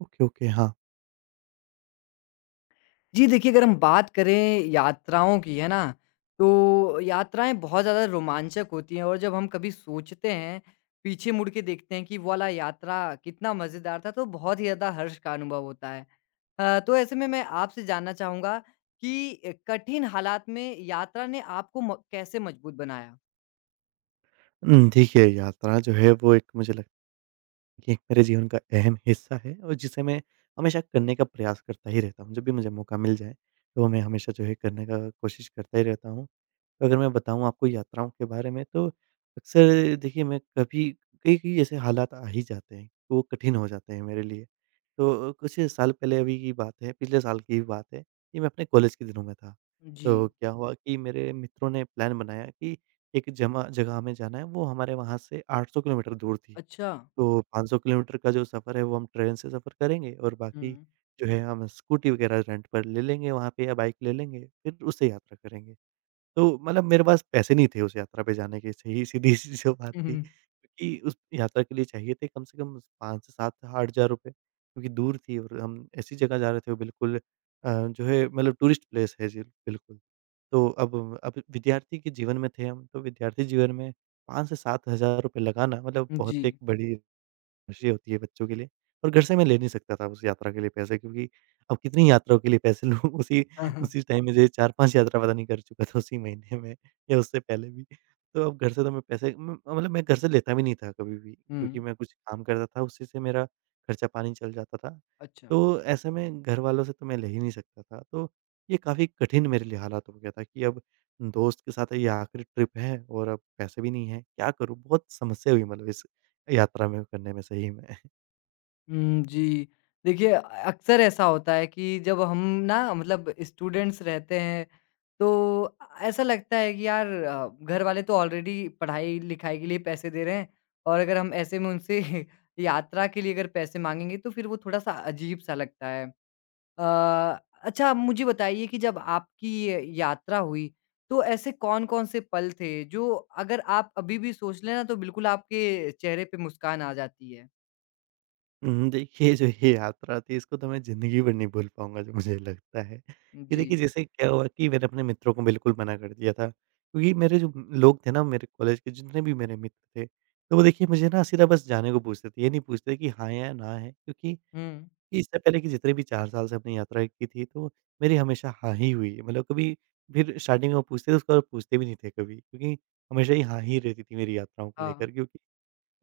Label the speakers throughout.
Speaker 1: Okay, okay, हाँ।
Speaker 2: जी, देखिए अगर हम बात करें यात्राओं की, है ना? तो यात्राएँ बहुत ज़्यादा रोमांचक होती हैं और जब हम कभी सोचते हैं, पीछे मुड़ के देखते हैं कि वो वाला यात्रा कितना मज़ेदार था, तो बहुत ही ज़्यादा हर्ष का अनुभव होता है। तो ऐसे में मैं आपसे जानना चाहूँगा कि कठिन हालात में यात्रा ने आपको म कैसे मजबूत बनाया?
Speaker 1: देखिए, यात्रा जो है वो एक मुझे लगता ये एक मेरे जीवन का अहम हिस्सा है और जिसे मैं हमेशा करने का प्रयास करता ही रहता हूँ। जब भी मुझे मौका मिल जाए, तो मैं हमेशा जो है करने का कोशिश करता ही रहता हूँ। तो अगर मैं बताऊँ आपको यात्राओं के बारे में, तो अक्सर देखिए मैं कभी कई-कई ऐसे हालात आ ही जाते हैं, तो वो कठिन हो जाते हैं मेरे लिए। तो कुछ साल पहले अभी की बात है, पिछले साल की बात है कि मैं अपने कॉलेज के दिनों में था।
Speaker 2: जी,
Speaker 1: तो क्या हुआ कि मेरे मित्रों ने प्लान बनाया कि एक जमा जगह हमें जाना है, वो हमारे वहाँ से 800 किलोमीटर दूर थी।
Speaker 2: अच्छा।
Speaker 1: तो 500 किलोमीटर का जो सफ़र है वो हम ट्रेन से सफ़र करेंगे और बाकी
Speaker 2: हुँ।
Speaker 1: जो है हम स्कूटी वगैरह रेंट पर ले लेंगे वहाँ पे या बाइक ले लेंगे, फिर उससे यात्रा करेंगे। तो मतलब मेरे पास पैसे नहीं थे उस यात्रा पे जाने के, सही सीधी-सी जो बात
Speaker 2: हुँ,
Speaker 1: थी,
Speaker 2: हुँ।
Speaker 1: क्योंकि उस यात्रा के लिए चाहिए थे कम से कम 5 से 7 ₹8,000 रुपए, क्योंकि दूर थी और हम ऐसी जगह जा रहे थे वो बिल्कुल जो है मतलब टूरिस्ट प्लेस है जी, बिल्कुल। तो अब विद्यार्थी के जीवन में थे हम, तो विद्यार्थी जीवन में 5 से 7 हज़ार रुपए लगाना मतलब बहुत
Speaker 2: जी।
Speaker 1: एक बड़ी खुशी होती है बच्चों के लिए, और घर से मैं ले नहीं सकता था उस यात्रा के लिए पैसे, क्योंकि अब कितनी यात्राओं के लिए पैसे लूँ। उसी
Speaker 2: हाँ, हाँ।
Speaker 1: उसी टाइम में जो है 4-5 यात्रा पता नहीं कर चुका था उसी महीने में या उससे पहले भी। तो अब घर से तो मैं पैसे म मतलब मैं घर से लेता भी नहीं था कभी भी, क्योंकि
Speaker 2: हुँ।
Speaker 1: मैं कुछ काम करता था, उसी से मेरा खर्चा-पानी चल जाता था।
Speaker 2: अच्छा।
Speaker 1: तो ऐसे में घर वालों से तो मैं ले ही नहीं सकता था। तो ये काफ़ी कठिन मेरे लिए हालात हो गया था कि अब दोस्त के साथ ये आखिरी ट्रिप है और अब पैसे भी नहीं है, क्या करूँ? बहुत समस्या हुई मतलब इस यात्रा में करने में, सही में।
Speaker 2: हुँ, जी। देखिए अक्सर ऐसा होता है कि जब हम ना मतलब स्टूडेंट्स रहते हैं, तो ऐसा लगता है कि यार घर वाले तो ऑलरेडी पढ़ाई-लिखाई के लिए पैसे दे रहे हैं और अगर हम ऐसे में उनसे यात्रा के लिए अगर पैसे माँगेंगे, तो फिर वो थोड़ा-सा अजीब-सा लगता है। अ, अच्छा आप मुझे बताइए कि जब आपकी ये यात्रा हुई, तो ऐसे कौन-कौन से पल थे जो अगर आप अभी भी सोच लें ना, तो बिल्कुल आपके चेहरे पे मुस्कान आ जाती है?
Speaker 1: देखिए, जो ये यात्रा थी इसको तो मैं ज़िंदगी भर नहीं भूल पाऊँगा, जो मुझे लगता है। कि
Speaker 2: जी।
Speaker 1: देखिए जैसे क्या हुआ कि मैंने अपने मित्रों को बिल्कुल मना कर दिया था। क्योंकि मेरे जो लोग थे ना, मेरे कॉलेज के जितने भी मेरे मित्र थे, तो वो देखिए मुझे ना सीधा बस जाने को पूछते थे। ये नहीं पूछते कि हाँ या ना है, क्योंकि
Speaker 2: हुँ।
Speaker 1: इससे पहले कि जितने भी 4 साल से अपनी यात्रा की थी तो मेरी हमेशा हाँ ही हुई है। मतलब कभी फिर स्टार्टिंग में वो पूछते थे, उसके बाद पूछते भी नहीं थे कभी। क्योंकि हमेशा ही हाँ ही रहती थी मेरी यात्राओं को
Speaker 2: हाँ।
Speaker 1: लेकर, क्योंकि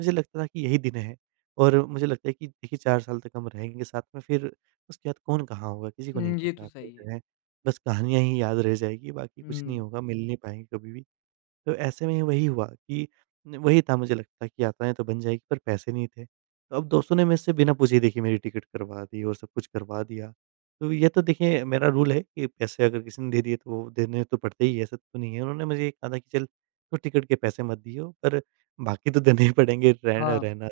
Speaker 1: मुझे लगता था कि यही दिन है, और मुझे लगता है कि देखिए 4 साल तक हम रहेंगे साथ में, फिर उसके बाद कौन कहाँ होगा किसी को नहीं
Speaker 2: हुँ, ये तो
Speaker 1: पता। फिर
Speaker 2: सही
Speaker 1: जो
Speaker 2: है।
Speaker 1: है बस कहानियाँ ही याद रह जाएगी, बाकी कुछ नहीं
Speaker 2: हुँ,
Speaker 1: होगा, मिल नहीं पाएँगे कभी भी। तो ऐसे में वही हुआ कि वही था मुझे लगता कि यात्राएँ तो बन जाएगी पर पैसे नहीं थे। तो अब दोस्तों ने मुझसे बिना पूछे ही देखिए मेरी टिकट करवा दी और सब कुछ करवा दिया। तो ये तो देखिए मेरा रूल है कि पैसे अगर किसी ने दे दिए तो वो देने तो पड़ते ही हैं, ऐसा तो नहीं है। उन्होंने मुझे ये कहा था कि चल तू टिकट के पैसे मत दियो, पर बाकी तो देने ही पड़ेंगे, रह
Speaker 2: हाँ।
Speaker 1: रहना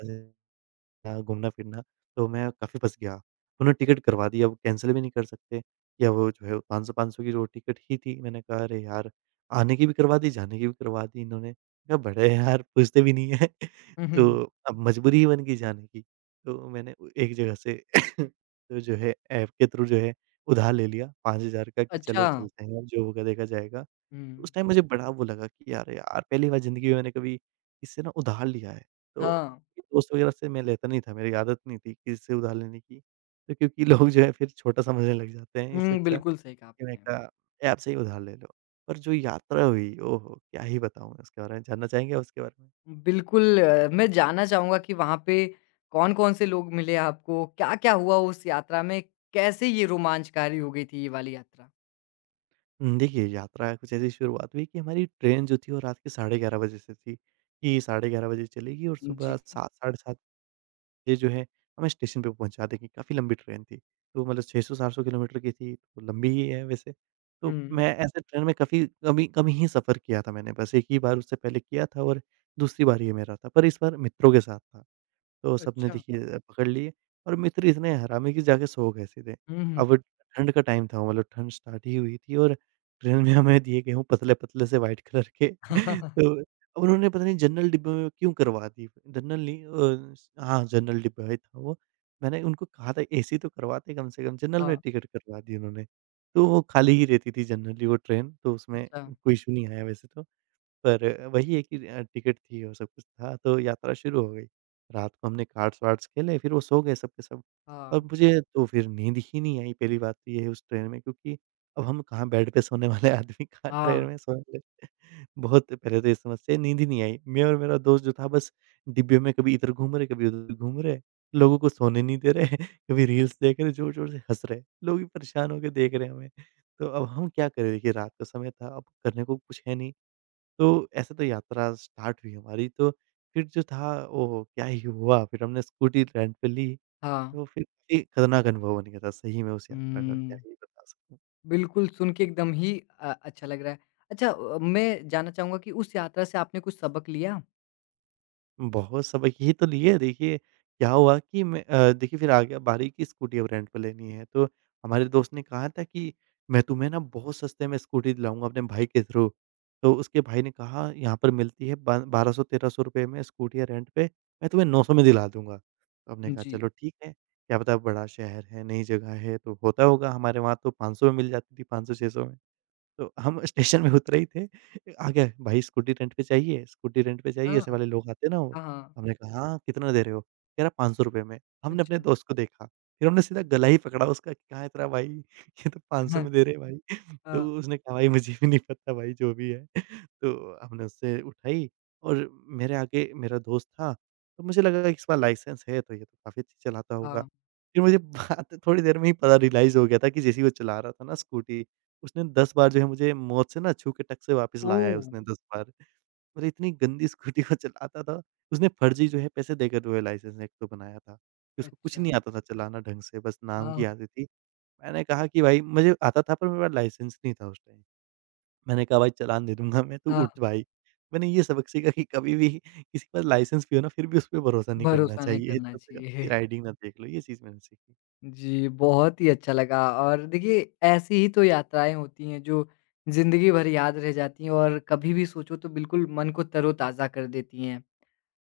Speaker 1: था, घूमना-फिरना, तो मैं काफ़ी फँस गया। उन्होंने टिकट करवा दी, अब कैंसल भी नहीं कर सकते, या वो जो है 500-500 की जो टिकट ही थी। मैंने कहा, "अरे यार! आने की भी करवा दी, जाने की भी करवा दी इन्होंने।" कहा, "बड़े हैं यार, पूछते भी नहीं हैं।"
Speaker 2: हुँ, हुँ, हुँ।
Speaker 1: तो अब मजबूरी ही बन गई जाने की। तो मैंने उ एक जगह से तो जो है ऐप के थ्रू जो है उधार ले लिया 5,000 का कि
Speaker 2: अच्छा।
Speaker 1: चलो चलते हैं, जो होगा देखा जाएगा।
Speaker 2: हुँ,
Speaker 1: उस टाइम मुझे बड़ा वो लगा कि यार यार पहली बार ज़िंदगी में मैंने कभी इससे ना उधार लिया है। तो
Speaker 2: हाँ।
Speaker 1: दोस्त वगैरह से मैं लेता नहीं था, मेरी आदत नहीं थी किसी से उधार लेने की। तो क्योंकि लोग जो है फिर छोटा समझने लग जाते हैं, इससे
Speaker 2: हुँ,
Speaker 1: अच्छा
Speaker 2: बिल्कुल सही कहा
Speaker 1: कि मैंने
Speaker 2: आपने।
Speaker 1: कहा ऐप से ही उधार ले लो। पर जो यात्रा हुई, ओहो! क्या ही बताऊँ मैं उसके बारे में, जानना चाहेंगे आप उसके बारे में?
Speaker 2: बिल्कुल मैं जानना चाहूँगा कि वहाँ पे कौन-कौन से लोग मिले आपको? क्या-क्या हुआ उस यात्रा में? कैसे ये रोमांचकारी हो गई थी ये वाली यात्रा?
Speaker 1: देखिए, यात्रा कुछ ऐसी शुरुआत हुई कि हमारी ट्रेन जो थी वो रात के साढ़े 11 बजे से थी, कि साढ़े 11 बजे चलेगी और
Speaker 2: जी।
Speaker 1: सुबह 7 साढ़े 7 ये जो है हमें स्टेशन पे पहुँचा देगी। काफ़ी लंबी ट्रेन थी। तो मतलब 600-700 किलोमीटर की थी, तो लंबी ही है वैसे। तो
Speaker 2: हुँ।
Speaker 1: मैं ऐसे ट्रेन में काफ़ी कम ही सफ़र किया था, मैंने बस 1 ही बार उससे पहले किया था और दूसरी बार ये मेरा था। पर इस बार मित्रों के साथ था। तो सबने
Speaker 2: अच्छा।
Speaker 1: देखिए, पकड़ लिए, और मित्र इतने हरामी कि जाके सो गए सीधे।
Speaker 2: हुँ, हुँ।
Speaker 1: अब ठंड का टाइम था, मतलब ठंड स्टार्ट ही हुई थी, और ट्रेन में हमें दिए गेहूँ पतले-पतले से व्हाइट कलर के। तो अब उन्होंने पता नहीं जनरल डिब्बे में क्यों करवा दी। जनरल नहीं अ, स हाँ, जनरल डिब्बा ही था वो। मैंने उनको कहा था एसी तो करवाते कम से कम, जनरल में
Speaker 2: हाँ,
Speaker 1: टिकट करवा दी उन्होंने। तो वो खाली ही रहती थी जनरली वो ट्रेन, तो उसमें
Speaker 2: अच्छा।
Speaker 1: कोई इश्यू नहीं आया वैसे तो। पर वही है कि टिकट थी और सब कुछ था तो यात्रा शुरू हो गई। रात को हमने कार्ड्स-वार्ड्स खेले, फिर वो सो गए सब के सब। और
Speaker 2: हाँ,
Speaker 1: मुझे तो फिर नींद ही नहीं आई, पहली बात तो ये है उस ट्रेन में, क्योंकि अब हम कहाँ बेड पे सोने वाले। आदमी कहाँ
Speaker 2: हाँ,
Speaker 1: ट्रेन में सोएँगे। बहुत पहले तो ये समस्या, नींद ही नहीं आई। मैं और मेरा दोस्त जो था बस डिब्बे में कभी इधर घूम रहे, कभी उधर घूम रहे, लोगों को सोने नहीं दे रहे, कभी रील्स देख रहे, ज़ोर-ज़ोर से हँस रहे। लोग भी परेशान होके देख रहे हैं हमें। तो अब हम क्या करें, देखिए रात का समय था, अब करने को कुछ है नहीं। तो ऐसे तो यात्रा स्टार्ट हुई हमारी, तो फिर जो था ओह! क्या ही हुआ, फिर हमने स्कूटी रेंट पे ली,
Speaker 2: हाँ।
Speaker 1: तो फिर एक खतरनाक अनुभव बन गया था सही में उस यात्रा का, क्या
Speaker 2: हुँ।
Speaker 1: ही बता सकूँ।
Speaker 2: बिल्कुल, सुन के एकदम ही अच्छा लग रहा है। अच्छा मैं जानना चाहूँगा कि उस यात्रा से आपने कुछ सबक लिया?
Speaker 1: बहुत सबक ही तो लिए। देखिए, क्या हुआ कि मैं देखिए फिर आ गया बारी कि स्कूटियाँ अब रेंट पे लेनी है। तो हमारे दोस्त ने कहा था कि मैं तुम्हें ना बहुत सस्ते में स्कूटी दिलाऊँगा अपने भाई के थ्रू। तो उसके भाई ने कहा यहाँ पर मिलती है ब 1200-1300 रुपए में स्कूटियाँ रेंट पे, मैं तुम्हें 900 में दिला दूँगा। तो हमने कहा
Speaker 2: जी।
Speaker 1: चलो ठीक है, क्या पता बड़ा शहर है, नई जगह है तो होता होगा। हमारे वहाँ तो 500 में मिल जाती थी, 500-600 में। तो हम स्टेशन में उतरे ही थे, आ गया भाई स्कूटी रेंट पे चाहिए, स्कूटी रेंट पे चाहिए,
Speaker 2: हाँ,
Speaker 1: ऐसे वाले लोग आते हैं ना वो।
Speaker 2: हाँ, हाँ।
Speaker 1: हमने कहा हाँ, कितना दे रहे हो? कह रहा ₹500 में। हमने अपने
Speaker 2: अच्छा।
Speaker 1: दोस्त को देखा, फिर हमने सीधा गला ही पकड़ा उसका कि कहाँ है तेरा भाई? ये तो 500 में दे रहे हैं भाई। तो
Speaker 2: हाँ,
Speaker 1: उसने कहा भाई मुझे भी नहीं पता भाई जो भी है। तो हमने उससे उठाई, और मेरे आगे मेरा दोस्त था, तो मुझे लगा कि इस बार लाइसेंस है तो ये तो काफ़ी अच्छी चलाता होगा।
Speaker 2: हाँ।
Speaker 1: फिर मुझे बात थोड़ी देर में ही पता रियलाइज़ हो गया था कि जैसे ही वो चला रहा था ना स्कूटी, उसने 10 बार जो है मुझे मौत से ना छू के टक से वापस लाया है
Speaker 2: ओह!
Speaker 1: उसने, 10 बार। और इतनी गंदी स्कूटी वो चलाता था, उसने फर्जी जो है पैसे देकर जो है लाइसेंस एक तो बनाया था। कि उसको कुछ
Speaker 2: अच्छा।
Speaker 1: नहीं आता था चलाना ढंग से, बस नाम की
Speaker 2: हाँ,
Speaker 1: आती थी। मैंने कहा कि भाई मुझे आता था पर मेरे पास लाइसेंस नहीं था उस टाइम। मैंने कहा भाई चालान दे दूँगा मैं, तू
Speaker 2: हाँ।
Speaker 1: उठ भाई। मैंने ये सबक सीखा कि कभी भी किसी के पास लाइसेंस भी हो ना, फिर भी उस पे भरोसा नहीं करना
Speaker 2: भरोसा नहीं
Speaker 1: चाहिए।
Speaker 2: करना
Speaker 1: तब तक
Speaker 2: चाहिए।
Speaker 1: आपकी राइडिंग ना देख लो, ये चीज़ मैंने सीखी।
Speaker 2: जी, बहुत ही अच्छा लगा और देखिए ऐसी ही तो यात्राएँ होती हैं जो ज़िंदगी भर याद रह जाती हैं और कभी भी सोचो तो बिल्कुल मन को तरोताज़ा कर देती हैं।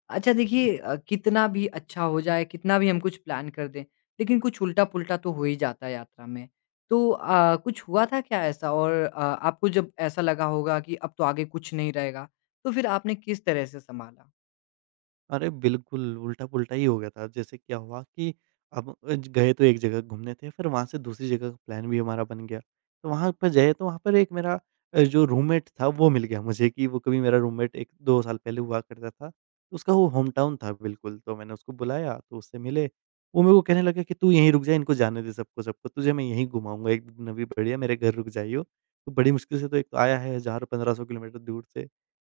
Speaker 2: अच्छा देखिए कितना भी अच्छा हो जाए, कितना भी हम कुछ प्लान कर दें, लेकिन कुछ उल्टा-पुल्टा तो हो ही जाता है यात्रा में। तो कुछ हुआ था क्या ऐसा? और आपको जब ऐसा लगा होगा कि अब तो आगे कुछ नहीं रहेगा, तो फिर आपने किस तरह से सँभाला?
Speaker 1: अरे! बिल्कुल, उल्टा-पुल्टा ही हो गया था। जैसे क्या हुआ कि अब ज गए तो एक जगह घूमने थे, फिर वहाँ से दूसरी जगह का प्लान भी हमारा बन गया। तो वहाँ पर गए तो वहाँ पर एक मेरा जो रूममेट था वो मिल गया मुझे कि वो कभी मेरा रूममेट 1-2 साल पहले हुआ करता था। तो उसका वो होमटाउन था बिल्कुल, तो मैंने उसको बुलाया तो उससे मिले। वो मेरे को कहने लगा कि तू यहीं रुक जा, इनको जाने दे सबको सबको, तुझे मैं यहीं घुमाऊँगा एक दिन अभी बढ़िया मेरे घर रुक जाइयो। तो बड़ी मुश्किल से तो एक तो आया है 1000-1500 किलोमीटर दूर से।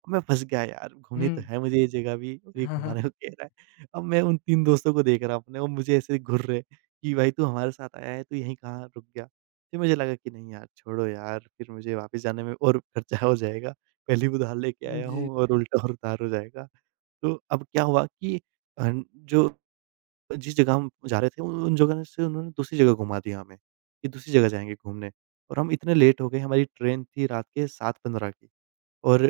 Speaker 1: मैं फँस गया यार,
Speaker 2: हुँ।
Speaker 1: घूमनी तो है मुझे ये जगह भी और ये घुमाने को कह रहा है। अब मैं उन 3 दोस्तों को देख रहा हूँ अपने वो मुझे ऐसे घूर रहे कि भाई तू हमारे साथ आया है, तू यहीं कहाँ रुक गया? फिर मुझे लगा कि नहीं यार, छोड़ो यार, फिर मुझे वापस जाने में और खर्चा हो जाएगा। पहली भी उधार लेके आया
Speaker 2: जी,
Speaker 1: हूँ और उल्टा और उधार हो जाएगा। तो अब क्या हुआ कि अ, जो जिस जगह हम जा रहे थे उन उन जगह से उन्होंने दूसरी जगह घुमा दिया हमें, कि दूसरी जगह जाएँगे घूमने और हम इतने लेट हो गए हमारी ट्रेन थी रात के 7:15 की। और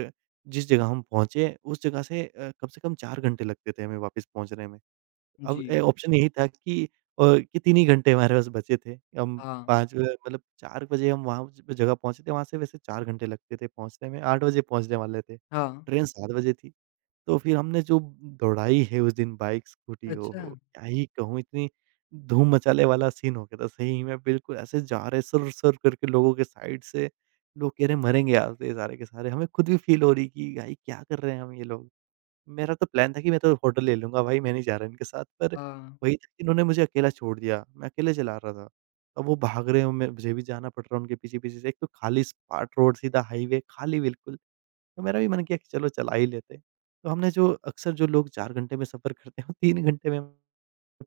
Speaker 1: जिस जगह हम पहुँचे, उस जगह से कम से कम 4 घंटे लगते थे हमें वापस पहुँचने में। अब
Speaker 2: जी।
Speaker 1: ए ऑप्शन यही था कि 3 ही घंटे हमारे पास बचे थे। हम
Speaker 2: हाँ,
Speaker 1: 5 मतलब 4 बजे हम वहाँ ज जगह पहुँचे थे, वहाँ से वैसे 4 घंटे लगते थे पहुँचने में, 8 बजे पहुँचने वाले थे।
Speaker 2: हाँ।
Speaker 1: ट्रेन 7 बजे थी। तो फिर हमने जो दौड़ाई है उस दिन बाइक, स्कूटी
Speaker 2: अच्छा।
Speaker 1: ओहो! क्या ही कहूँ इतनी धूम मचाले वाला सीन हो गया था सही में बिल्कुल ऐसे जा रहे सर-सर करके लोगों के साइड से, लोग कह रहे मरेंगे आज तो ये सारे के सारे। हमें खुद भी फ़ील हो रही कि भाई क्या कर रहे हैं हम ये लोग। मेरा तो प्लान था कि मैं तो होटल ले लूँगा भाई, मैं नहीं जा रहा इनके साथ, पर
Speaker 2: हाँ,
Speaker 1: वही था कि इन्होंने मुझे अकेला छोड़ दिया, मैं अकेले चला रहा था। अब वो भाग रहे हैं, मैं मुझे भी जाना पड़ रहा है उनके पीछे-पीछे से, एक तो खाली सपाट रोड, सीधा हाईवे, खाली बिल्कुल। तो मेरा भी मन किया कि चलो चला ही लेते हैं। तो हमने जो अक्सर जो लोग 4 घंटे में सफ़र करते हैं, वो 3 घंटे में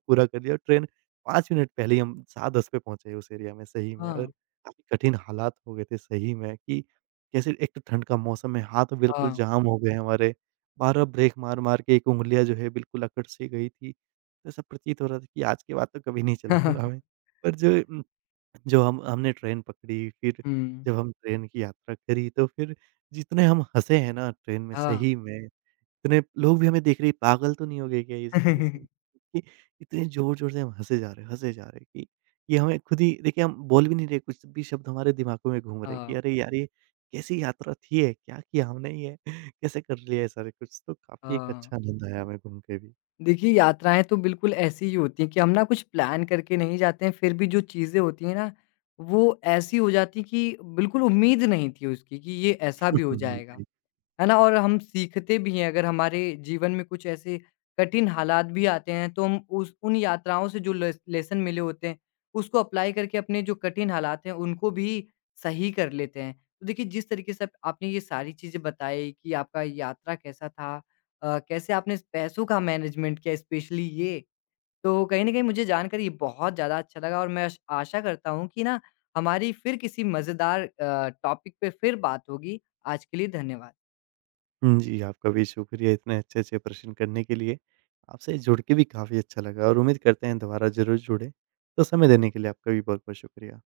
Speaker 1: पूरा कर लिया और ट्रेन 5 मिनट पहले ही हम 7:10 पे पहुँचे उस एरिया में सही में और
Speaker 2: हाँ,
Speaker 1: काफ़ी कठिन हालात हो गए थे सही में कि कैसे एक तो ठंड का मौसम है, हाथ बिल्कुल
Speaker 2: हाँ।
Speaker 1: जाम हो गए हैं हमारे, बार-बार ब्रेक मार-मार के एक उँगलियाँ जो है बिल्कुल अकड़ सी गई थी। तो ऐसा प्रतीत हो रहा था कि आज के बाद तो कभी नहीं चलाऊँगा मैं। पर जो हम हमने ट्रेन पकड़ी फिर
Speaker 2: हुँ,
Speaker 1: जब हम ट्रेन की यात्रा करी तो फिर जितने हम हँसे हैं ना ट्रेन में
Speaker 2: हाँ।
Speaker 1: सही में इतने लोग भी हमें देख रहे हैं, पागल तो नहीं हो गए क्या ये सभी के सब? कि इतने ज़ोर-ज़ोर से हम हँसे जा रहे हैं हँसे जा रहे हैं कि ये हमें खुद ही देखिए हम बोल भी नहीं रहे, कुछ भी शब्द हमारे दिमागों में घूम रहे हैं कि
Speaker 2: हाँ,
Speaker 1: अरे यार! ये कैसी यात्रा थी ये? क्या किया हमने ये? कैसे कर लिया ये सारे कुछ? तो काफ़ी एक
Speaker 2: हाँ।
Speaker 1: अच्छा आनंद आया हमें घूम के भी।
Speaker 2: देखिए, यात्राएँ तो बिल्कुल ऐसी ही होती हैं कि हम ना कुछ प्लान करके नहीं जाते हैं, फिर भी जो चीज़ें होती हैं ना, वो ऐसी हो जाती हैं कि बिल्कुल उम्मीद नहीं थी उसकी कि ये ऐसा भी हो जाएगा।
Speaker 1: जी।
Speaker 2: है ना? और हम सीखते भी हैं, अगर हमारे जीवन में कुछ ऐसे कठिन हालात भी आते हैं, तो हम उस उन यात्राओं से जो लेसन मिले होते हैं, उसको अप्लाई करके अपने जो कठिन हालात हैं, उनको भी सही कर लेते हैं। तो देखिए, जिस तरीके से आपने ये सारी चीज़ें बताई कि आपका यात्रा कैसा था कैसे आपने पैसों का मैनेजमेंट किया स्पेशली ये, तो कहीं न कहीं मुझे जानकर ये बहुत ज़्यादा अच्छा लगा और मैं आश आशा करता हूँ कि ना, हमारी फिर किसी मज़ेदार टॉपिक पे फिर बात होगी। आज के लिए धन्यवाद।
Speaker 1: हुँ, जी, आपका भी शुक्रिया इतने अच्छे-अच्छे प्रश्न करने के लिए। आपसे जुड़ के भी काफ़ी अच्छा लगा और उम्मीद करते हैं दोबारा ज़रूर जुड़ें। तो समय देने के लिए आपका भी बहुत-बहुत शुक्रिया।